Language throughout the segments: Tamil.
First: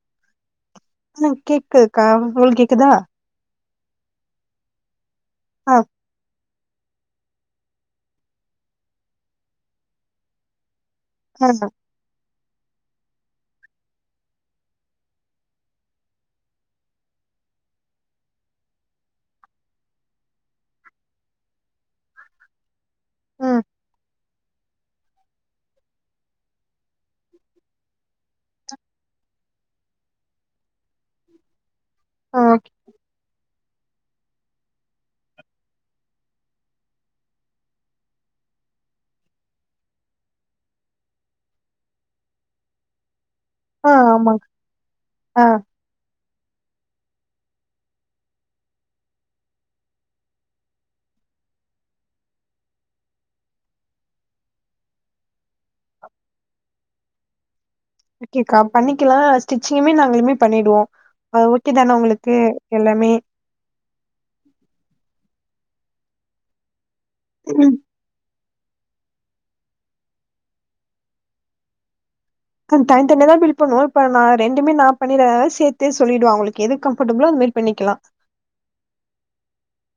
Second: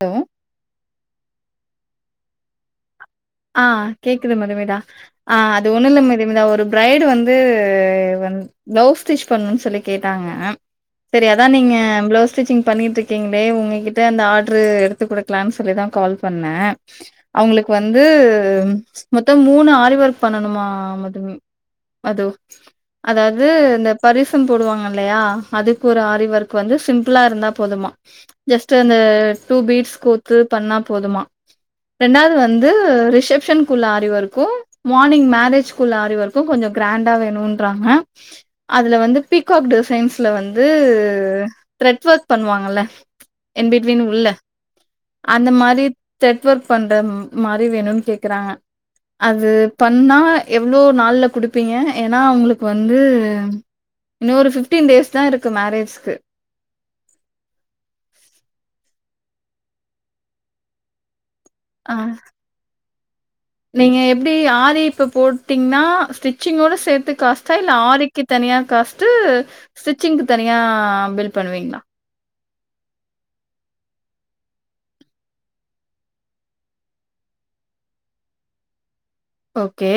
டோ ஆ கேக்குக்கா உங்களுக் கேக்குதா ஆ கேக்குது மதுமிதா ஆ அது ஒன்னுல்ல மதுமிதா ஒரு ப்ரைடு வந்து வந் பிளவுஸ் ஸ்டிச் பண்ணுன் சொல்லி கேட்டாங்க சரி அதா ஆ நீங்க ப்ளவுஸ் ஸ்டிச்சிங் பண்ணிட் இருக்கீங்ளே உங்ககிட்ட அந்த ஆர்ட்ரு எடுத்து குடுக்கலான் சொல்லிதா கால் பண்ணே அவங்ளுக்கு வந்து மொத்தோ மூணு ஆரி வொர்க் பண்ணணுமா மதுமி அது அதாவ்து ம் இந்த பரிசு கும் போடுவாங்க இல்லையா அதுக்கு ஒரு ஆரி ஒர்க் வந்து சிம்பிளா இருந்தா போதுமா ஜஸ்ட் அந்த டூ பீட்ஸ் கோத்து பண்ணா போதுமா பெ ஆ ஓகே வந்து reception full aari work morning marriage குள்ள ஆரி வொர்க்கு கொஞ்சோ கிராண்டா வேணுன்றாங்க அதுல வந்து பிகாக் டிசைன்ஸ்ல வந்து த்ரெட் ஒர்க் பண்ணுவாங்கல்ல என் ஆ பெட்வீன் உள்ள ஆமாங்க ஆ அந்த மாதி த்ரெட் ஒர்க் பண்ற மாரி வேணுன் கேக்குறாங்க அது பண்ணா எவ்ளோ நாள்ல க குடுப்பீங்க ஏனா உங்களுக் வந்து இன்னு ஒரு ஃப்டீன் டேஸ் தா இருக்கு மேரேஜ்க்கு ஓகேக்கா பண்ணிக்கலா ஸ்டிச்சிங்குமே நாங்களளுமே பண்ணிடுவோ அ ஓகே தான ஆ உங்களுக்கு எல்லாமே நீங்க எப்டி ஆரி இப்ப போட்டீங்ன்னா ஸ்டிச்சிங் ஓட சேத்து காஸ்டா இல்ல ஆரி கு தனியா காஸ்ட்டு ஸ்டிச்சிங்க்கு தனியா பில் பண்ணுவீங்ளா அது தனி தனியா தா பில் பண்ணுவோ இப்ப நா ரெண்டுமே நா பண்ணிரதால சேத்தே சொல்லிடுவே அவங்களுக்கு எது கம்ஃபர்டபிளோ அந்த மாரி பண்ணிக்கலா ஓகே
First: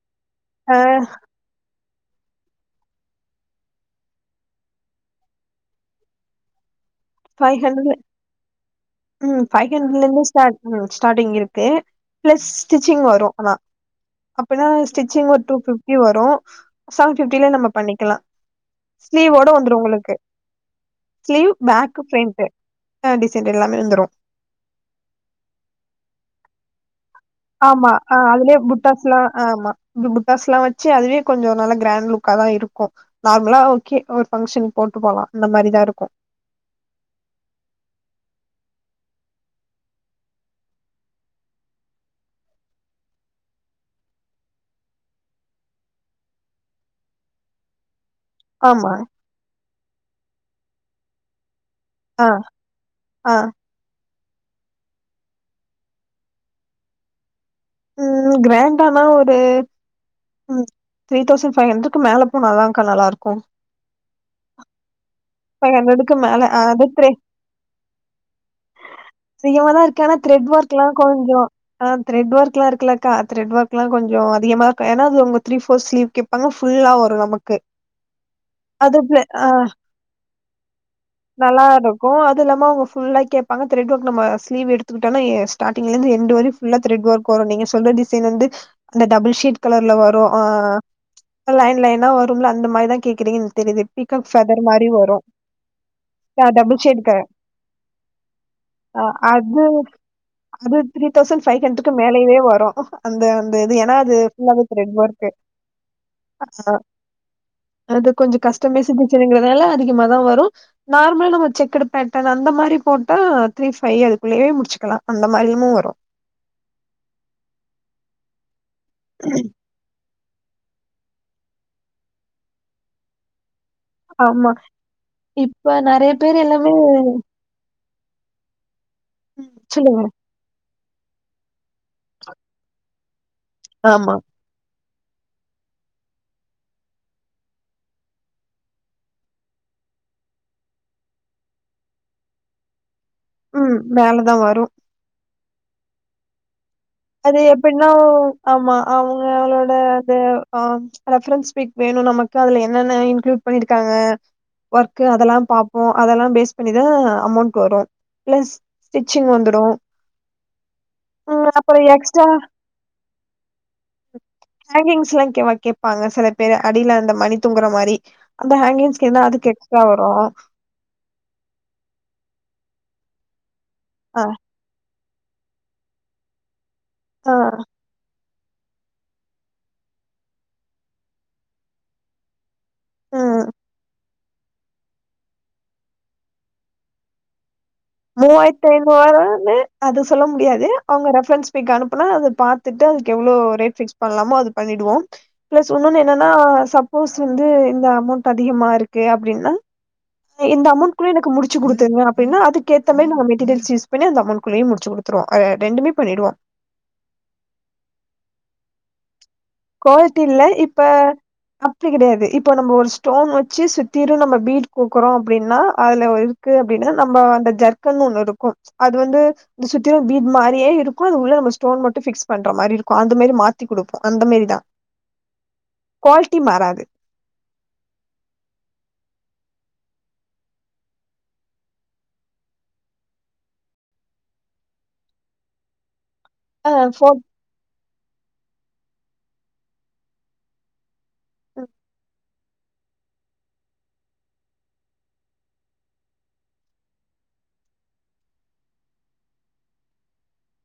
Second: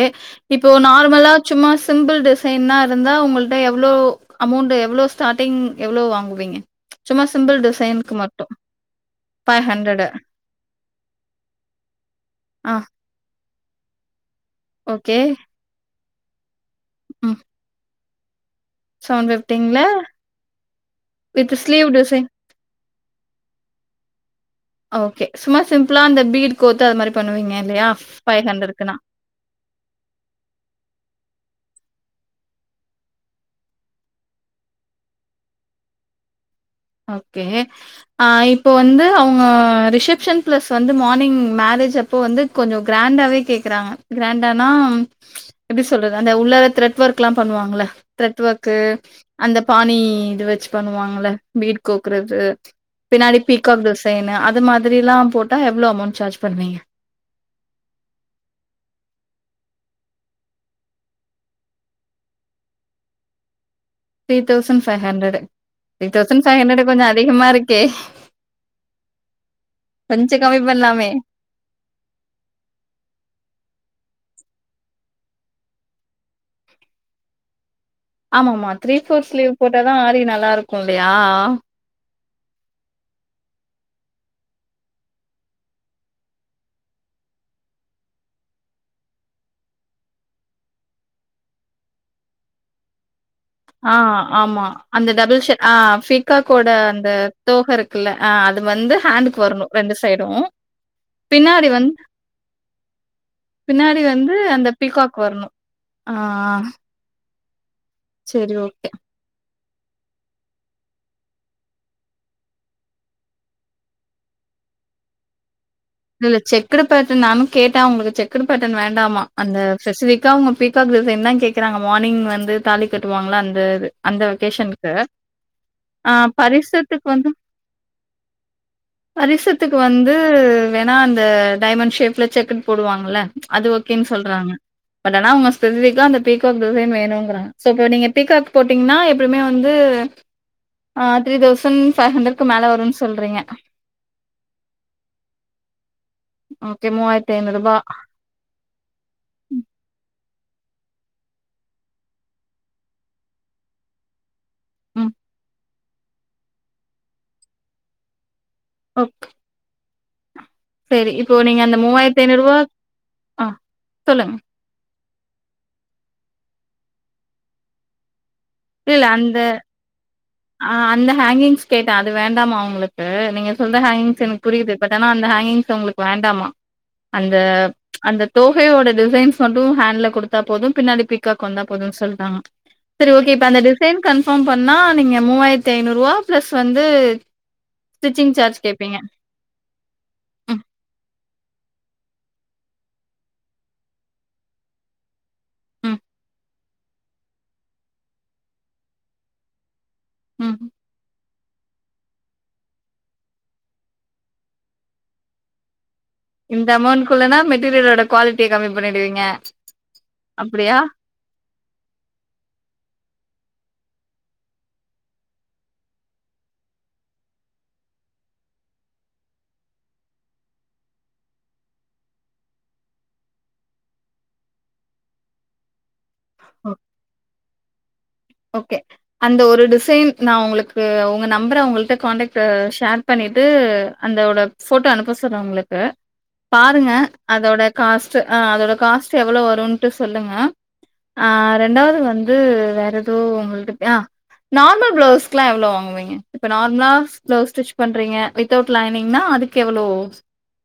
இப்போ ஆ நார்மலா சும்மா சிம்பிள் டிசைன்னா இருந்தா உங்கள்ட எவ்ளோ அமௌண்ட் எவ்ளோ ஸ்டார்ட்டிங் எவ்ளோ வாங்குவீங்க சும்மா ஃபைவ் சிம்பிள் ஹண்ட்ரட்ல டிசைனுக்கு மட் ம் ஃபைவ் ஹண்ட்ரட்ல இருந்தே ஸ்டார்ட் ம் ஸ்டார்டிங் இருக்கு பிளஸ் ஆ ஸ்டிச்சிங் வரு ஆனா அப்பின்னா ஓகே. ஸ்டிச்சிங் ஒரு டூ பிப்டி வரு செவன் ம். பிப்டில நம்ம பண்ணிக்கலா ஸ்லீவோட வந்துரு உங்களுக்கு sleeve with back design. Front சேர் அ டிசைன்ட் எல்லாமே வந்துரு ஓகே சும்மா சிம்பிளா இந்த பீட் கோத்து அது மாரி பண்ணுவீங்க இல்லையா? ஆமா ஆ அதுலே புட்டாஸ்லா ஆமா இப்டி புட்டாஸ்லா வச்சு அதுவே கொஞ்சோ நல்லா கிராண்ட் லுக்கா தா இருக்கு நார்மலா ஓகே ஒரு பங்க்ஷன் போட்டு போலா அந்த மாரிதா இருக்கு ஓகே ஆ இப்ப வந்து அவுங்க ரிசப்ஷன் ப்ளஸ் வந்து மார்னிங் மேரேஜ் அப் இப்போ வந்து கொஞ்சோ கிராண்டாவே கேக்குறாங்க கிராண்டானா எப்டி சொல்றது அந்த உள்ளார த்ரெட் ஒர்க்ல்லா பண்ணுவாங்கள்ள த்ரட் ஒர்க்கு ஆமா அந்த பாணி இது வச்சு பண்ணுவாங்கள பீட் ஆ கோக்குறது ஆ பின்னாடி பீக் காக் டிசைனு அது மாதிரிலா போட்டா எவ்ளோ அமௌண்ட் சார்ஜ் பண்ணுவீங்க ம் கிராண்டானா ஒரு ம் த்ரீ தௌசண்ட் ஃபைவ் ஹண்ட்ரட்க்கு மேல போனாதாக்க நல்லா இருக்கு three thousand five hundred five three ஹண்ட்ரடுக்கு மேல தௌசண்ட் பைவ் ஆ அது ஹண்ட்ரட் கொஞ்சோ த்ரே அதிகமா இருக்கே அதிகமாதா இருக்கு ஆனா கொஞ்சோ த்ரெட் கம்மி ஒர்க்லா பண்லாமே கொஞ்சோ ஆ த்ரெட் ஒர்க்லா இருக்குல்லக்கா த்ரெட் ஒர்க்லா கொஞ்சோ அதிகமாதா இருக்கு ஏனா அது அவுங்க த்ரீ ஃபோர் ஸ்லீவ் கேப் பாங்க ஃபுல்லா வரு நமக்கு ஆமா ஆமா த்ரீ அது பிள ஃபோர் ஆ ஸ்லீவ் போட்ட தா ஆரி நல்லா இருக்கு இல்லையா நல்லா இருக் கோ அது இல்லாம அவுங்க ஃபுல்லா கேப்பாங்க த்ரட் ஒர்க் நம்ம ஸ்லீவ்வ் எடுத்துக்கிட்டனோய்ய ஸ்டாட்டிங்லந்து எண்டு வரயு ஃபுல்லா த்ரெட் ஒர்க் வரு நீங்க சொல்ற டிசைன் வந்து அந்த டபுள் ஷேட் கலர்ல வரு ஆ லைன் லைனா வரும்ல அந்த மாரிதா கேக்குறீங்கன் என்க்கு தெரியிது பிக்காக் ஃபெதர் மாரி வ ந்த டபுள்ட் ஷேட் அ பிகாக்கோட அந்த க தோக இருக்குல்ல அ அது வந்து ஆ ஹேண்டுக்கு அது வர்ணு ரெண்டு சைடு அது த்ரீ தௌசண் ஃபைவ் ஹண்ட்ரக்கு மேலய்வே வரு அந்த அந்த இது ஏனா பின்னாடி அது வந்து ஃபுல்லாவே அந்த த்ரட் பீகாக் ஒர்க்கு வரணும். ஆ அது கொஞ்ச சரி ஓகே. கஷ்டமைஸ் ப்ரச்சனைங்கிறதால அதிகமாதா வரு நார்மலா நம்ம செக்குடு பேட்டன் அந்த மாரி போட்டா த்ரீ ஃபைவ் அதுக்குள்ளயே முடிச்சுக்கலா அந்த மாரிமு வரு இல்ல செக்குடு பேட்டன் நானு கேட்டே அவுங்களுக்கு செக்குடு பேட்டன் வேண்டாமா அந்த ஸ்பெசிஃபிகா அவுங்க பீக்காக் டிசைன் தா கேக்றாங்க மானிங் வந்து தாலி கட்டுவாங்ளா அந்த இது அந்த ஆமா வெக்கேஷன்க்கு இப்ப நெறைய ஆ பேர் எல்லாமே பரிசத்துக்கு வந்து பரிசத்துக்கு சொல்லுங்க வந்து வேணா அந்த டைமண் ஷேப்ல செக்ட் போடுவாங்கள்ல அது ஓக்கேன் ஆமா. சொல்றாங்க பட் ஆனா அவுங்க ஸ்பெசிஃபிக்கா அந்த பீகாக் டிசை வேணுங்றாங் சோ அப்ப நீங்க பீகாக் போட்டீங்னா இப்பமே வந்து அ த்ரீ தௌசண் ஃபைவ் ஹண்ட்ரட்கு மேலே வருன் சொல்றீங்க ம் மேல தா வரு ஓக்கே மூ அது எப்டின்னா ஆமா அவுங்க அவளோட அது ஆ ரெஃபரன்ஸ் பிக் வேணு நமக்கு அதுல என்னென்ன இன்க்ளூட் பண்ணிருக்காங்க ஒர்க்கு ம். அதெல்லா பாப்போ அதெல்லா பேஸ் பண்ணிதா அமோண்ட் வரு பிளஸ் ஸ்டிச்சிங் வந்துடு சேரி இப்போ நீங்க அந்த மூவாயிரத் எக்ஸ்ட்ரா ஐநூற்வா ஆ சொல்லுங்க ஹேங்கிங்ஸ்லா கே கேப்பாங்க சில பேரு அடில அந்த மணி தொங்கற மாரி அந்த ஹேங்கிஸ்கெனா அதுக்கு எக்ஸ்ட்ரா வரு ஆ அந்த ஹேங்கிங்ஸ் கேட்டே அது வேண்டாமா அவுங்களுக்கு நீங்க சொல்ற ஹேங்கிங்ஸ் அ எனக்கு புரியுது பட் ஆனா அந்த ஹேங்கிங்ஸ் அவ்ங்களுக்கு வேண்டாமா அந்த ஆ அந்த தோகையோட டிசைன்ஸ் மட்டு ஹேண்ல குடுத்தா போது பின்னாடி பீக்காக் வந்தா போது சொல்டாங்க சரி ஓக்கே ம். இப்ப அந்த டிசைன் கன்ஃபாம் பண்ணா நீங்க மூவாயிரத்தி ஐநூற்வா பிளஸ் வந்து ஸ்டிச்சிங் சார்ஜ் மூவாயிரத்தி ஐநூ கேப்பீங்க வராது அது சொல்ல ம் முடியாது அவுங்க ரெஃபரன்ஸ் பிக் அனுப்புனா அத பாத்துட்டு அதுக்கு எவ்ளோ ரேட் ஃபிக்ஸ் பண்லாமோ அது பண்ணிடுவோ பிளஸ் ம் உன்னொன்னு என்னன்னா சப்போஸ் வந்து இந்த அமோண்ட் அதிகமா இருக்கு அப்டின்னா ம் இந்த அமோண்ட் குள்ள எனக்கு முடு ச்சு குடுத்துருங்க அப்ன்னா அதுக்கேத்த மாரி நாங்க மெட்டீரியல்ஸ் யூஸ் பண்ணி அந்த அமோண்ட்டு குள்ளயே முடிச்சு குடுத்துருவோ அ ரெண்டுமே பண்ணிடுவோ இந்த அமோண்ட்குள்ளன்னா மெட்டீரியலோட குவாலிட்டிய கம்மி பண்ணிடுவீங்க குவாலிட்டி இல்ல அப்டியா இப்ப அ ப்டி கெடையாது இப்ப நம்ம ஒரு ஸ்டோன் வச்சு சுத்திரு நம்ம பீட் குடுக்றோ அப்டினா அதுல ஒரு க்கு அப்டினா நம்ம அந்த ஜர்க்கன் ஒண்ணு இருக்கு அது வந்து இது சுத்திலு பீ்ட் மாரியே இருக்கு அது உள்ள நம்ம ஸ்டோன் மட்டு ஃபிக்ஸ் பண்ற மாரி இருக்கு அந்த மேரி மாத்தி குடுப்போ அந்த மாரி தா குவால்ட்டி மாறாது ஓக்கே அந்த ஒரு டிசைன் நா உங்களுக்கு உங்க நம்பர அவ்ங்கள்ட்ட கான்டக்ட்டு ஷேர் பண்ணிட்டு அந்தோட ஃபோட்டோவ அனுப்ப சொல்ற உங்களுக்கு ஆ பாருங்க ஃபோர் அதோட காஸ்ட்டு அ அதோட காஸ்ட்டு எவ்ளோ வருன்ட்டு சொல்லுங்க ஆ ரெண்டாவது வந்து வேற எதோ உங்கள்ட்ட ஆ நார்மல் ப்ளௌஷ்க்லா எவ்ளோ வாங்குவீங்க இப்ப நார்மலாஸ் ப்ளவுஸ் ஸ்டிச் பண்றீங்க வித்தவுட் லைனிங்னா அதுக்கு எவ்வளோ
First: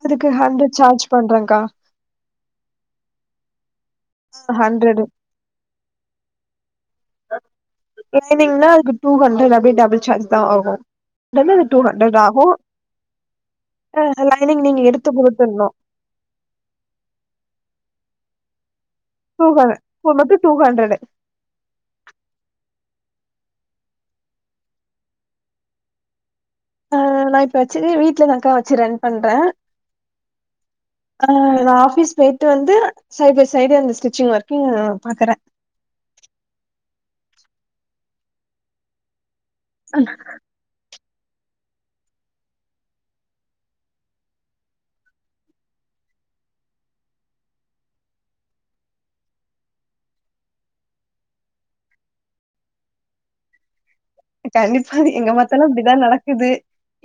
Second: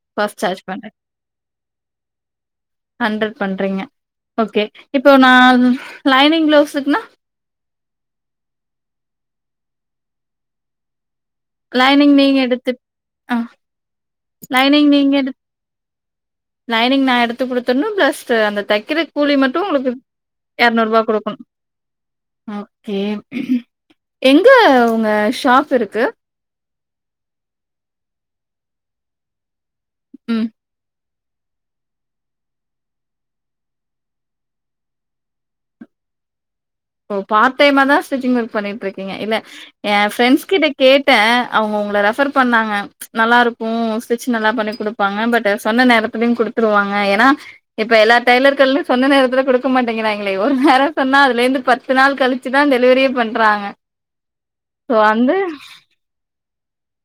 அதுக்கு ஹண்ட்ரட் சார்ஜ் பண்றங்க்கா ஹண்ட்ரட் பண்றீங்க ஓகே ஹண்ட்ரடு இப்போ நா லைனிங் ப்ளெவுஸுக்னா லைனீங்னா அதுக்கு டூ ஹண்ட்ரட் அப்டியே டபுள் சார்ஜ் தா ஆகு டன்னது டூ லைனிங் ஹண்ட்ரட் நீங்க ஆகு எடுத்து ஆ ஆ லைனிங் நீங்க எடுத்து குடுத்துர்ணு லைனிங் நா எடுத்து குடுத்துர்ணு பிளஸ்டு அந்த தெக்கிற கூலி டூ ஹ மட்டு உங்களுக்கு அது மட்டு டூ ஹண்ட்ரடு எர்நூற்பா குடுக்கணு ஓகே எங்க உங்க ஷாப் இருக்கு ஆ நா இப்ப வச்சதே வீட்லதாங்க்கா வச்சி ரன் பண்ற ம் ஆ நா ஆஃபீஸ் பேயிட்டு வந்து சைட் பை சைடு அந்த ஸ்டிச்சிங் ஒர்க்கிங் பாக்கறே ஓ பார்ட் டைமா தா ஸ்டிச்சிங் ஒர்க் பண்ணிகிட்ருக்கீங்க இல்ல ஏ ஃப்ரண்ட்ஸ் கிட்ட கேட்டே அவுங்க உங்கள ரெஃபர் பண்ணாங்க நல்லா இருக்கூ ஸ்டிச் நல்லாப் பண்ணி குடுப்பாங்க பட்டு சொன்ன நேரத்துலயு குடுத்துருவாங்க ஏனா இப்ப எல்லா டெய்லர்கடைலியு சொந்த நேரத்துலக் குடுக்க மாட்டேங்கராய்ங்களே ஒரு நேரொ சொன்னா அதுலேந்து பத்து நாள் கழிச்சுதா டெலிவரியே பண்றாங்க கண்டிப்பா சோ அது எங்க அந்த பாத்தாலு அப்டிதா நடக்குது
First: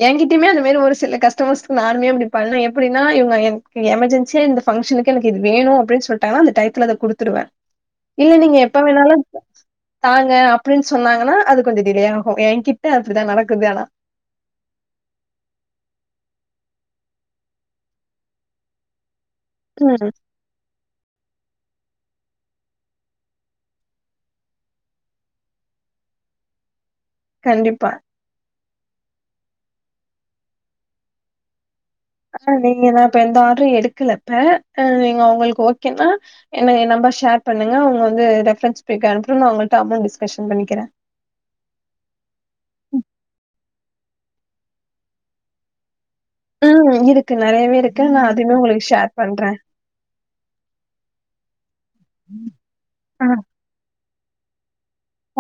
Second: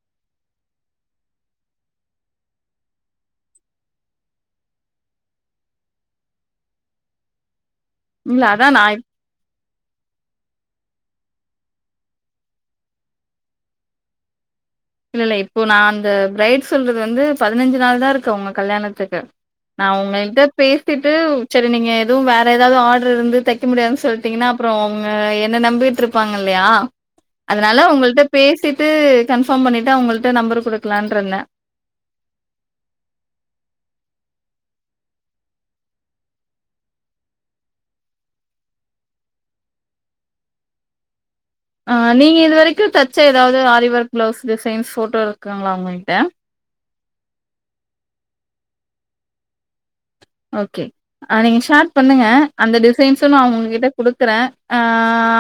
ஏங்கிட்டயுமே அந்த மாரி ஒரு சில கஸ்டமர்ஸ்கு நானுமே அப்டி பன்ன எப்டினா இவுங்க என் எமர்ஜன்சியா இந்த ஃபன்ஷனுக்கு எனக்கு இது வேணு அப்டின் சொல்டாங்கான அந்த டைத்துல அதக் குடுத்துடுவ இல்ல நீங்க அதான் எப்ப நான் வேணாலு த தாங்க அப்டின் சொன்னாங்கனா அது கொஞ்ச டிலே ஆகு ஏங்கிட்ட அப்டிதா நடக்குது ஆனா இல்ல இல்ல இப்போ நா அந்த பிரைட் சொல்றது வந்து பதினஞ்சு நாள் தா இருக்கு அவுங்க கல்யாணத்துக்கு நா ம் உங்கள்ட்ட பேசிட்டு சரி நீங்க எதும் வேற எதாவது ஆட்ரு இருந்து தெக்க முடியாதுன் சொல்ட்டீங்கன்னா அப்புறொ அவுங்க என்ன நம்பி ட்ருபாங்க இல்லையா அதனால கண்டிப்பா உங்கள்ட்ட பேசிட்டு கன்ஃபார்ம் பண்ணிட்டு அவுங்கள்ட்ட நம்பர் குடுக்கலான்ருந்த ஆ நீங்க நா இப்ப எந்த ஆட்ரு எடுக்கல இப்ப நீங்க உங்களுக்கு ஓகேன்னா என்ன ஏ நம்பா ஷேர் பண்ணுங்க உங்க வந்து ரெஃப்ரன்ஸ் பிக் அனுப்புட்டு நா உங்கள்ட்ட அமௌண்ட் டிஸ்கஷன் பண்ணிக்கிறே ஆ நீங்க இது வரைக்குந் தச்ச எதாவ்து ஆரிவொர்க் ப்ளவுஸ் டிசைன்ஸ் ஃபோட்டோ இருக்காங்களா உங்கள்ட்ட ம் இருக்கு நறையவே இருக்கு நா அதுவே உங்களுக்கு ஷேர் பண்றே ஓகே அ நீங்க ஷேர் பண்ணுங்க அந்த ஆ டிசைன்ஸும் நா உங்க கிட்ட குடுக்குறே ஆ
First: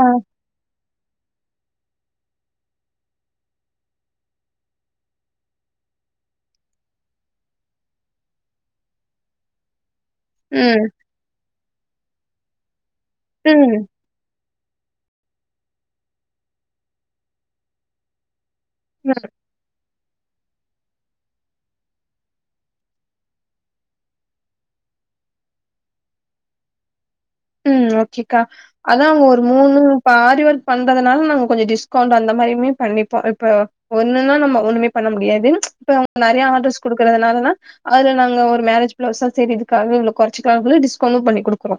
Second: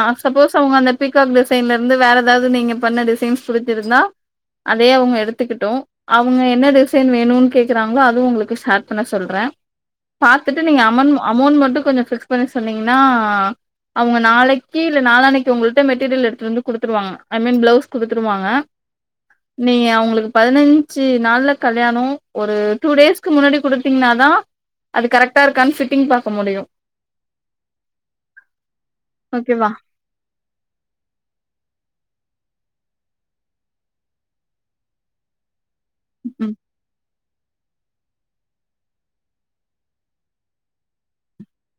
ஆ சப்போஸ் அவுங்க அந்த பீக்காக் டிசைன்லேருந்து வேற எதாவ்து நீங்க பண்ண டிசைன்ஸ் புடிச்சிருந்தா அதே அவுங்க எடுத்துக்கிட்டு அவுங்க என்ன டிசைன் வேணுன் கேக்குறாங்களோ அதுவு உங்களுக்கு ஷேர் பண்ண சொல்றே பாத்துட்டு நீங்க ம் அமண்ட் அமௌண்ட் மட்டு கொஞ்சொ ஃபிக்ஸ் பண்ணி சொன்னீங்கன்னா ம் அவுங்க நாளைக்கி இல்ல நாளானக்கி ஒங்கள்ட்ட மெட்டீரியல் எடுத்துட்டு வந்து குடுத்துருவாங்க ஐ மீன் ப்ளவுஸ் குடுத்துருவாங்க மர் நீங்க அவுங்களுக்கு பதினஞ்சு நாள்ல கல்யாணோ ஒரு டூ டேஸ்க்கு முன்னாடி குடுத்தீங்ன்னாதா அது கரக்டா இருக்கான்னு ஃபிட்டிங் பாக்க முடியு ம் ஓகேக்கா அதா அவுங்க ஒரு ஓகேவா மூணு ப்ப ஆரி ஒர்க் பண்றதுனால நாங்க கொஞ்சொ டிஸ்கவுண்ட் அந்த மாரியுமே பண்ணிப்போ இப்ப ஒண்ணுன்னா நம்ம ஒண்ணுமே பண்ண முடியாது இப்ப அவுங்க நறையா ம் ஆர்டர்ஸ் குடுக்குறதுனாலதா அதுல நாங்க ஒரு மேரேஜ் ப்ளவுஸ்ஸா செரி இதுக்காகவே இவ்ளோ கொறச்சிக்லா டிஸ்கவுண்டும் பண்ணி குடுக்குறோ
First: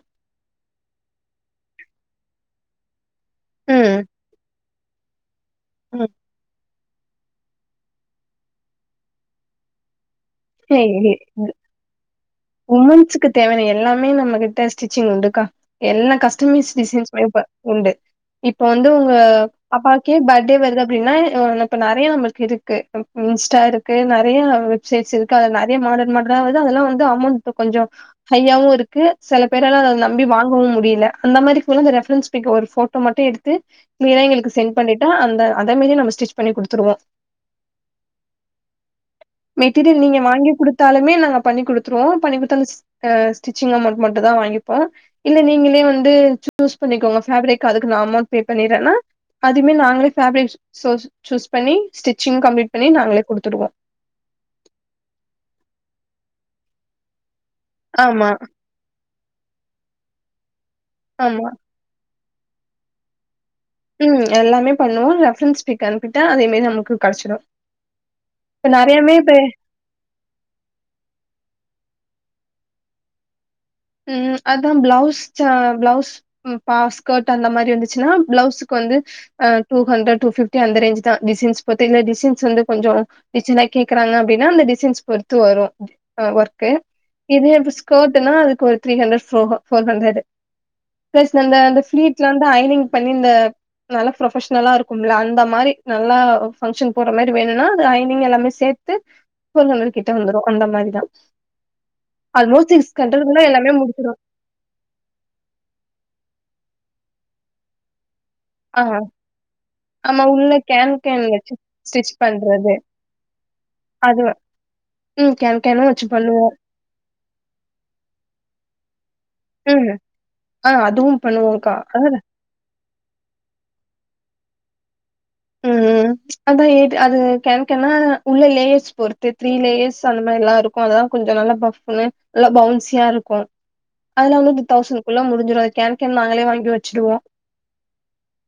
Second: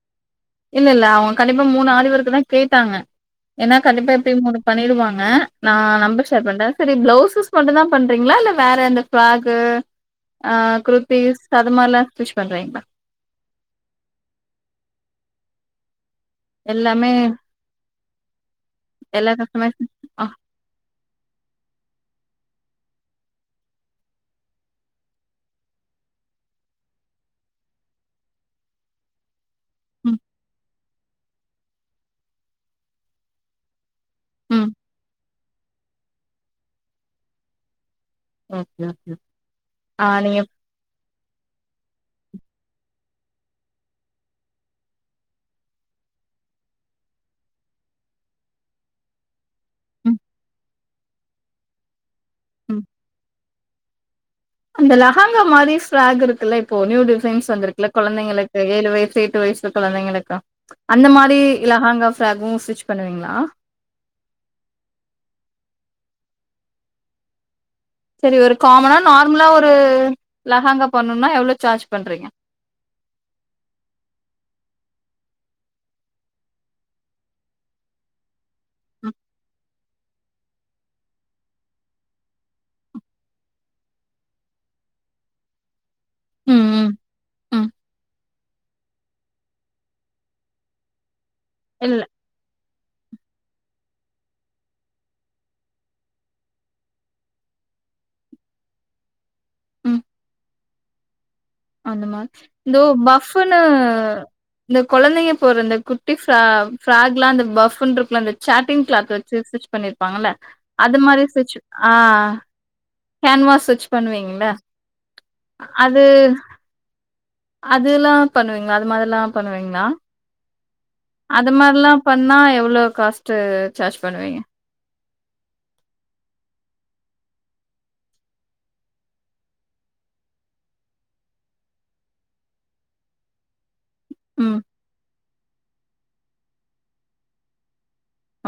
இல்ல இல்ல அவுங்க கண்டிப்பா மூணு ஆரிவொர்க்கு தா கேட்டாங்க ஏன்னா ம் கண்டிப்பா எப்டி மூணு பண்ணிடுவாங்க நா நம்பர் ஷேர் பண்றே சரி பிளவுசஸ் மட்டு தா பண்றீங்களா இல்ல வேற அந்த ஃப்ராக்கு குர்தீஸ் டக் அது மார்லா உமன்ஸ்குக்கு தேவையான எல்லாமே நம்ம கிட்ட ஸ்டிச்சிங் உண்டுக்கா எல்லா கஸ்டமைஸ்ட் எல்லாமே டிசைன்ஸ்மே உண்டு இப்போ வந்து உங்க எல்லா கஸ்டமைஸ் பாப்பாக்கே ஆ பர்த்டே வருத அப்டின்னா இப்ப நிறைய நம்மளுக்கு இருக்கு இன்ஸ்டா இருக்கு நறையா வெப்சைட்ஸ் இருக்கு இப்போ அது நறையா மாடர்ன் மாடர்னா வருது அதெல்லா வந்து இப்போ அமௌண்ட் கொஞ்சோ ஹையாவு இருக்கு சில பேரால அத ம், நம்பி வாங்கவு முடியல அந்த மாதிரி குள்ளத ரெஃப்ரன்ஸ் பிக்க ஒரு போட்டோ மட்டு எடுத்து கிளியரா எங்களுக்கு ம். சென்ட் பண்ணிட்டா அந்த அத மேரி நம்ம ஸ்டிச் பண்ணி கொடுத்துருவோ ஓகே, ஓகே. மெட்டீரியல் நீங்க வாங்கி கொடுத்தாலுமே நாங்க பண்ணிக்குடுத் சுத்துருவோ பண்ணி குடுத்தாலு ஸ்டிச் ஸ்டிச்சிங் அமௌண்ட் மட்டு தா வாங்கிப்போ இல்ல நீங்களே வந்து சூஸ் பண்ணிக்கோங்க பேஃப்ரிக் அதுக்கு நா அமௌண்ட் பே பண்ணிறேன்னா அதுமே நாங்களே ம், பேஃப்ரிக் சூஸ் பண்ணி ஸ்டிச்சிங் கம்ப்ளீட் ம். பண்ணி நாங்களே குடுத்துடுவோ அந்த லஹாங்கா மாரி ஃப்ராக் இருக்குல்ல இப்போ நியூ டிசைன்ஸ் வந்திருக்குல்ல ஆமா கொழந்தைங்களுக்கு இந்த ஏழு வயசு எட்டு வயசுல கொழந்தைங்களுக்கா அந்த மாரி ஆமா லஹாங்கா ஃப்ராகு ஸ்டிச் பண்ணுவீங்களா ம் எல்லாமே பண்ணுவோம் ரெஃபரன்ஸ் பிக் அனுப்பிட்டா அதே மாரி நமக்கு கிடச்சிடு சரி ஒரு காமனா நார்மலா ஒரு லஹாங்கா பண்ணணுன்னா எவ்ளோ சார்ஜ் பண்றீங்க ம் அதா பிளவுஸ் சா பிளவுஸ் பா ஸ்கர்ட் அந்த மாரி வந்துச்சுன்னா பிளவுஸ் க்கு வந்து ம், அ டூ ஹண்ட்ரட் டூ பிப்டி அந்த ரேஞ்ச் தா டிசைன்ஸ் பொறுத்து இல்ல டிசன்ஸ் வந்து கொஞ்சோ டிசைனா கேக்குறாங்க அப்டின்னா அந்த டிசைன்ஸ் பொறுத்து வரு அ ம், ஒர்க்கு ம், இதே ம். இப்ப ஸ்கர்ட்ன்னா அதுக்கு ஒரு த்ரீ ஹண்ட்ரட் ஃப்ரோ ஃபோர் ஹண்ட்ரடு பிளஸ் அந்த அந்த இல்ல. பளீட்ல வந்து ஐனிங் பண்ணி இந்த நல்லா ப்ரொபஷனலா இருக்கும்ல அந்த மாதிரி நல்லா ஃபங்க்ஷன் போட்ற மாதிரி வேணும்னா அது ஐனிங் எல்லாமே சேர்த்து [inaudible] பர் ஹண்டரட் கிட்ட வந்துரும் அந்த மாதிரி தா அந்த மாரி. ஆல்மோஸ்ட் இதோ சிக்ஸ் ஹண்ட்ரட் குள்ள பஃப்ன்னு எல்லாமே முடிஞ்சிடு இந்த கொழந்தைங்க‌ போடுற அந்த குட்டி ஃப்ராக்லா அந்த பஃப்னு இருக்குல்ல அந்த ஆ சாட்டிங் கிளாத் வச்சு ஸ்டிச் ஆமா பண்ணிருப்பாங்கல்ல உள்ள கேன் அது மாதிரி கேன் வச்சு ஸ்டிச்சு ஆ ஸ்டிச் பண்றது ஹேண்ட்வாஸ் வச்சு அது வ- பண்ணுவீங்கல்ல ம் கேன் கேனா வச்சு பண்ணுவோ அதுலா பண்ணுவீங்களா அது மாதிரிலா பண்ணுவீங்களா ம் ஆ அதுவும் அது மாரிலா பண்ணா எவ்ளோ காஸ்ட்டு சார்ஜ் பண்ணுவீங்க அது எய்ட் அது கேன் கேனா உள்ள லேயர்ஸ் பொருத்து த்ரீ லேயர்ஸ் அந்த மாரில்லா இருக் அதா கொஞ்ச நல்லா பஃப்ன்னு நல்லா பவுன்சியா இருக்கு அதுலா வந்து ம். இந்த தௌசண்ட்குள்ள முடிஞ்சிரு அது கேன் கேன் நாங்களே வாங்கி வச்சிடுவோ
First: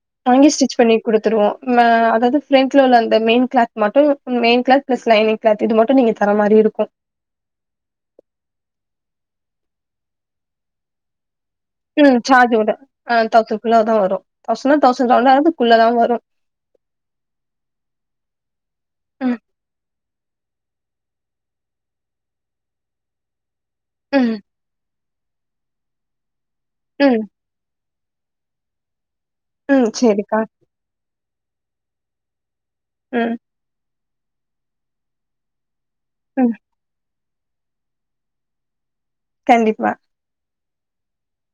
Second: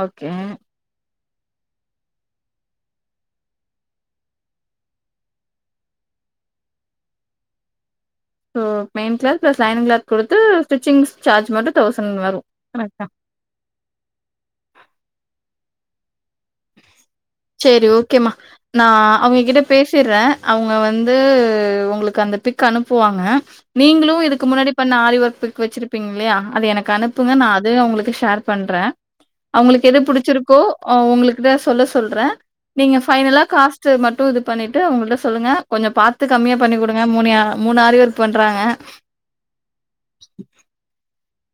ஓகே. வாங்கி ஸ்டிச் பண்ணி குடுத்துருவோ ம அதாவது ஃப்ரண்ட்ல உள்ள அந்த மெயின் கிளாத் மட்டு main cloth plus lining cloth இது மட்டு நீங்க தர மாரி இருக்கு so main cloth plus lining cloth குடுத்து ஸ்டிச்சிங்ஸ் சார்ஜ் மட்டு ம் சார்ஜ் ஓட அ தௌசண்ட்குள்ள தா வரு தௌசண்ணா தௌசண்ட் சவன் ஹண்ட்ரடுக்குள்ள தா வரு சேரி ஓகேமா நா ம் அவுங்க கிட்ட பேசிறே அவுங்க வந்து உங்களுக்கு அந்த பிக் அனுப்புவாங்க நீங்களு ம் இதுக்கு முன்னாடி பண்ண ஆரி ஒர்க்கு பிக் வச்சிருப்பீங்க இல்லயா அது எனக்கு ம் அனுப்புங்க நா அது அவுங்களுக்கு ஷேர் பண்றே ம் அவுங்களுக்கு எது சேரிக்கா புடிச்சிருக்கோ உங்களுக்குதா சொல்ல சொல்றே நீங்க ம் ஃபைனலா காஸ்ட்டு மட்டு இது பண்ணிட்டு அவுங்கள்ட்ட சொல்லுங்க கொஞ்ச பாத் து ம் கம்மியா பண்ணி குடுங்க மூணுயா மூணு ஆரி ஒர்க் பண்றாங்க கண்டிப்பா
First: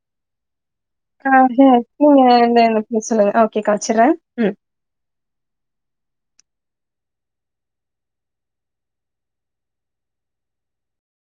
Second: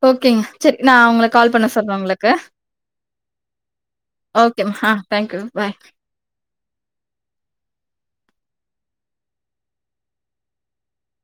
ஓகேங்க சரி நா அவுங்கள ஆ கால் பண்ண சொல்றே நீங்க உங்களுக்கு இந்த இந்த சொல்லுங்க ஓகேக்கா வச்சிட்றேன் ம் ஓகேம்மா ஆ தேங்க்யூ பாய்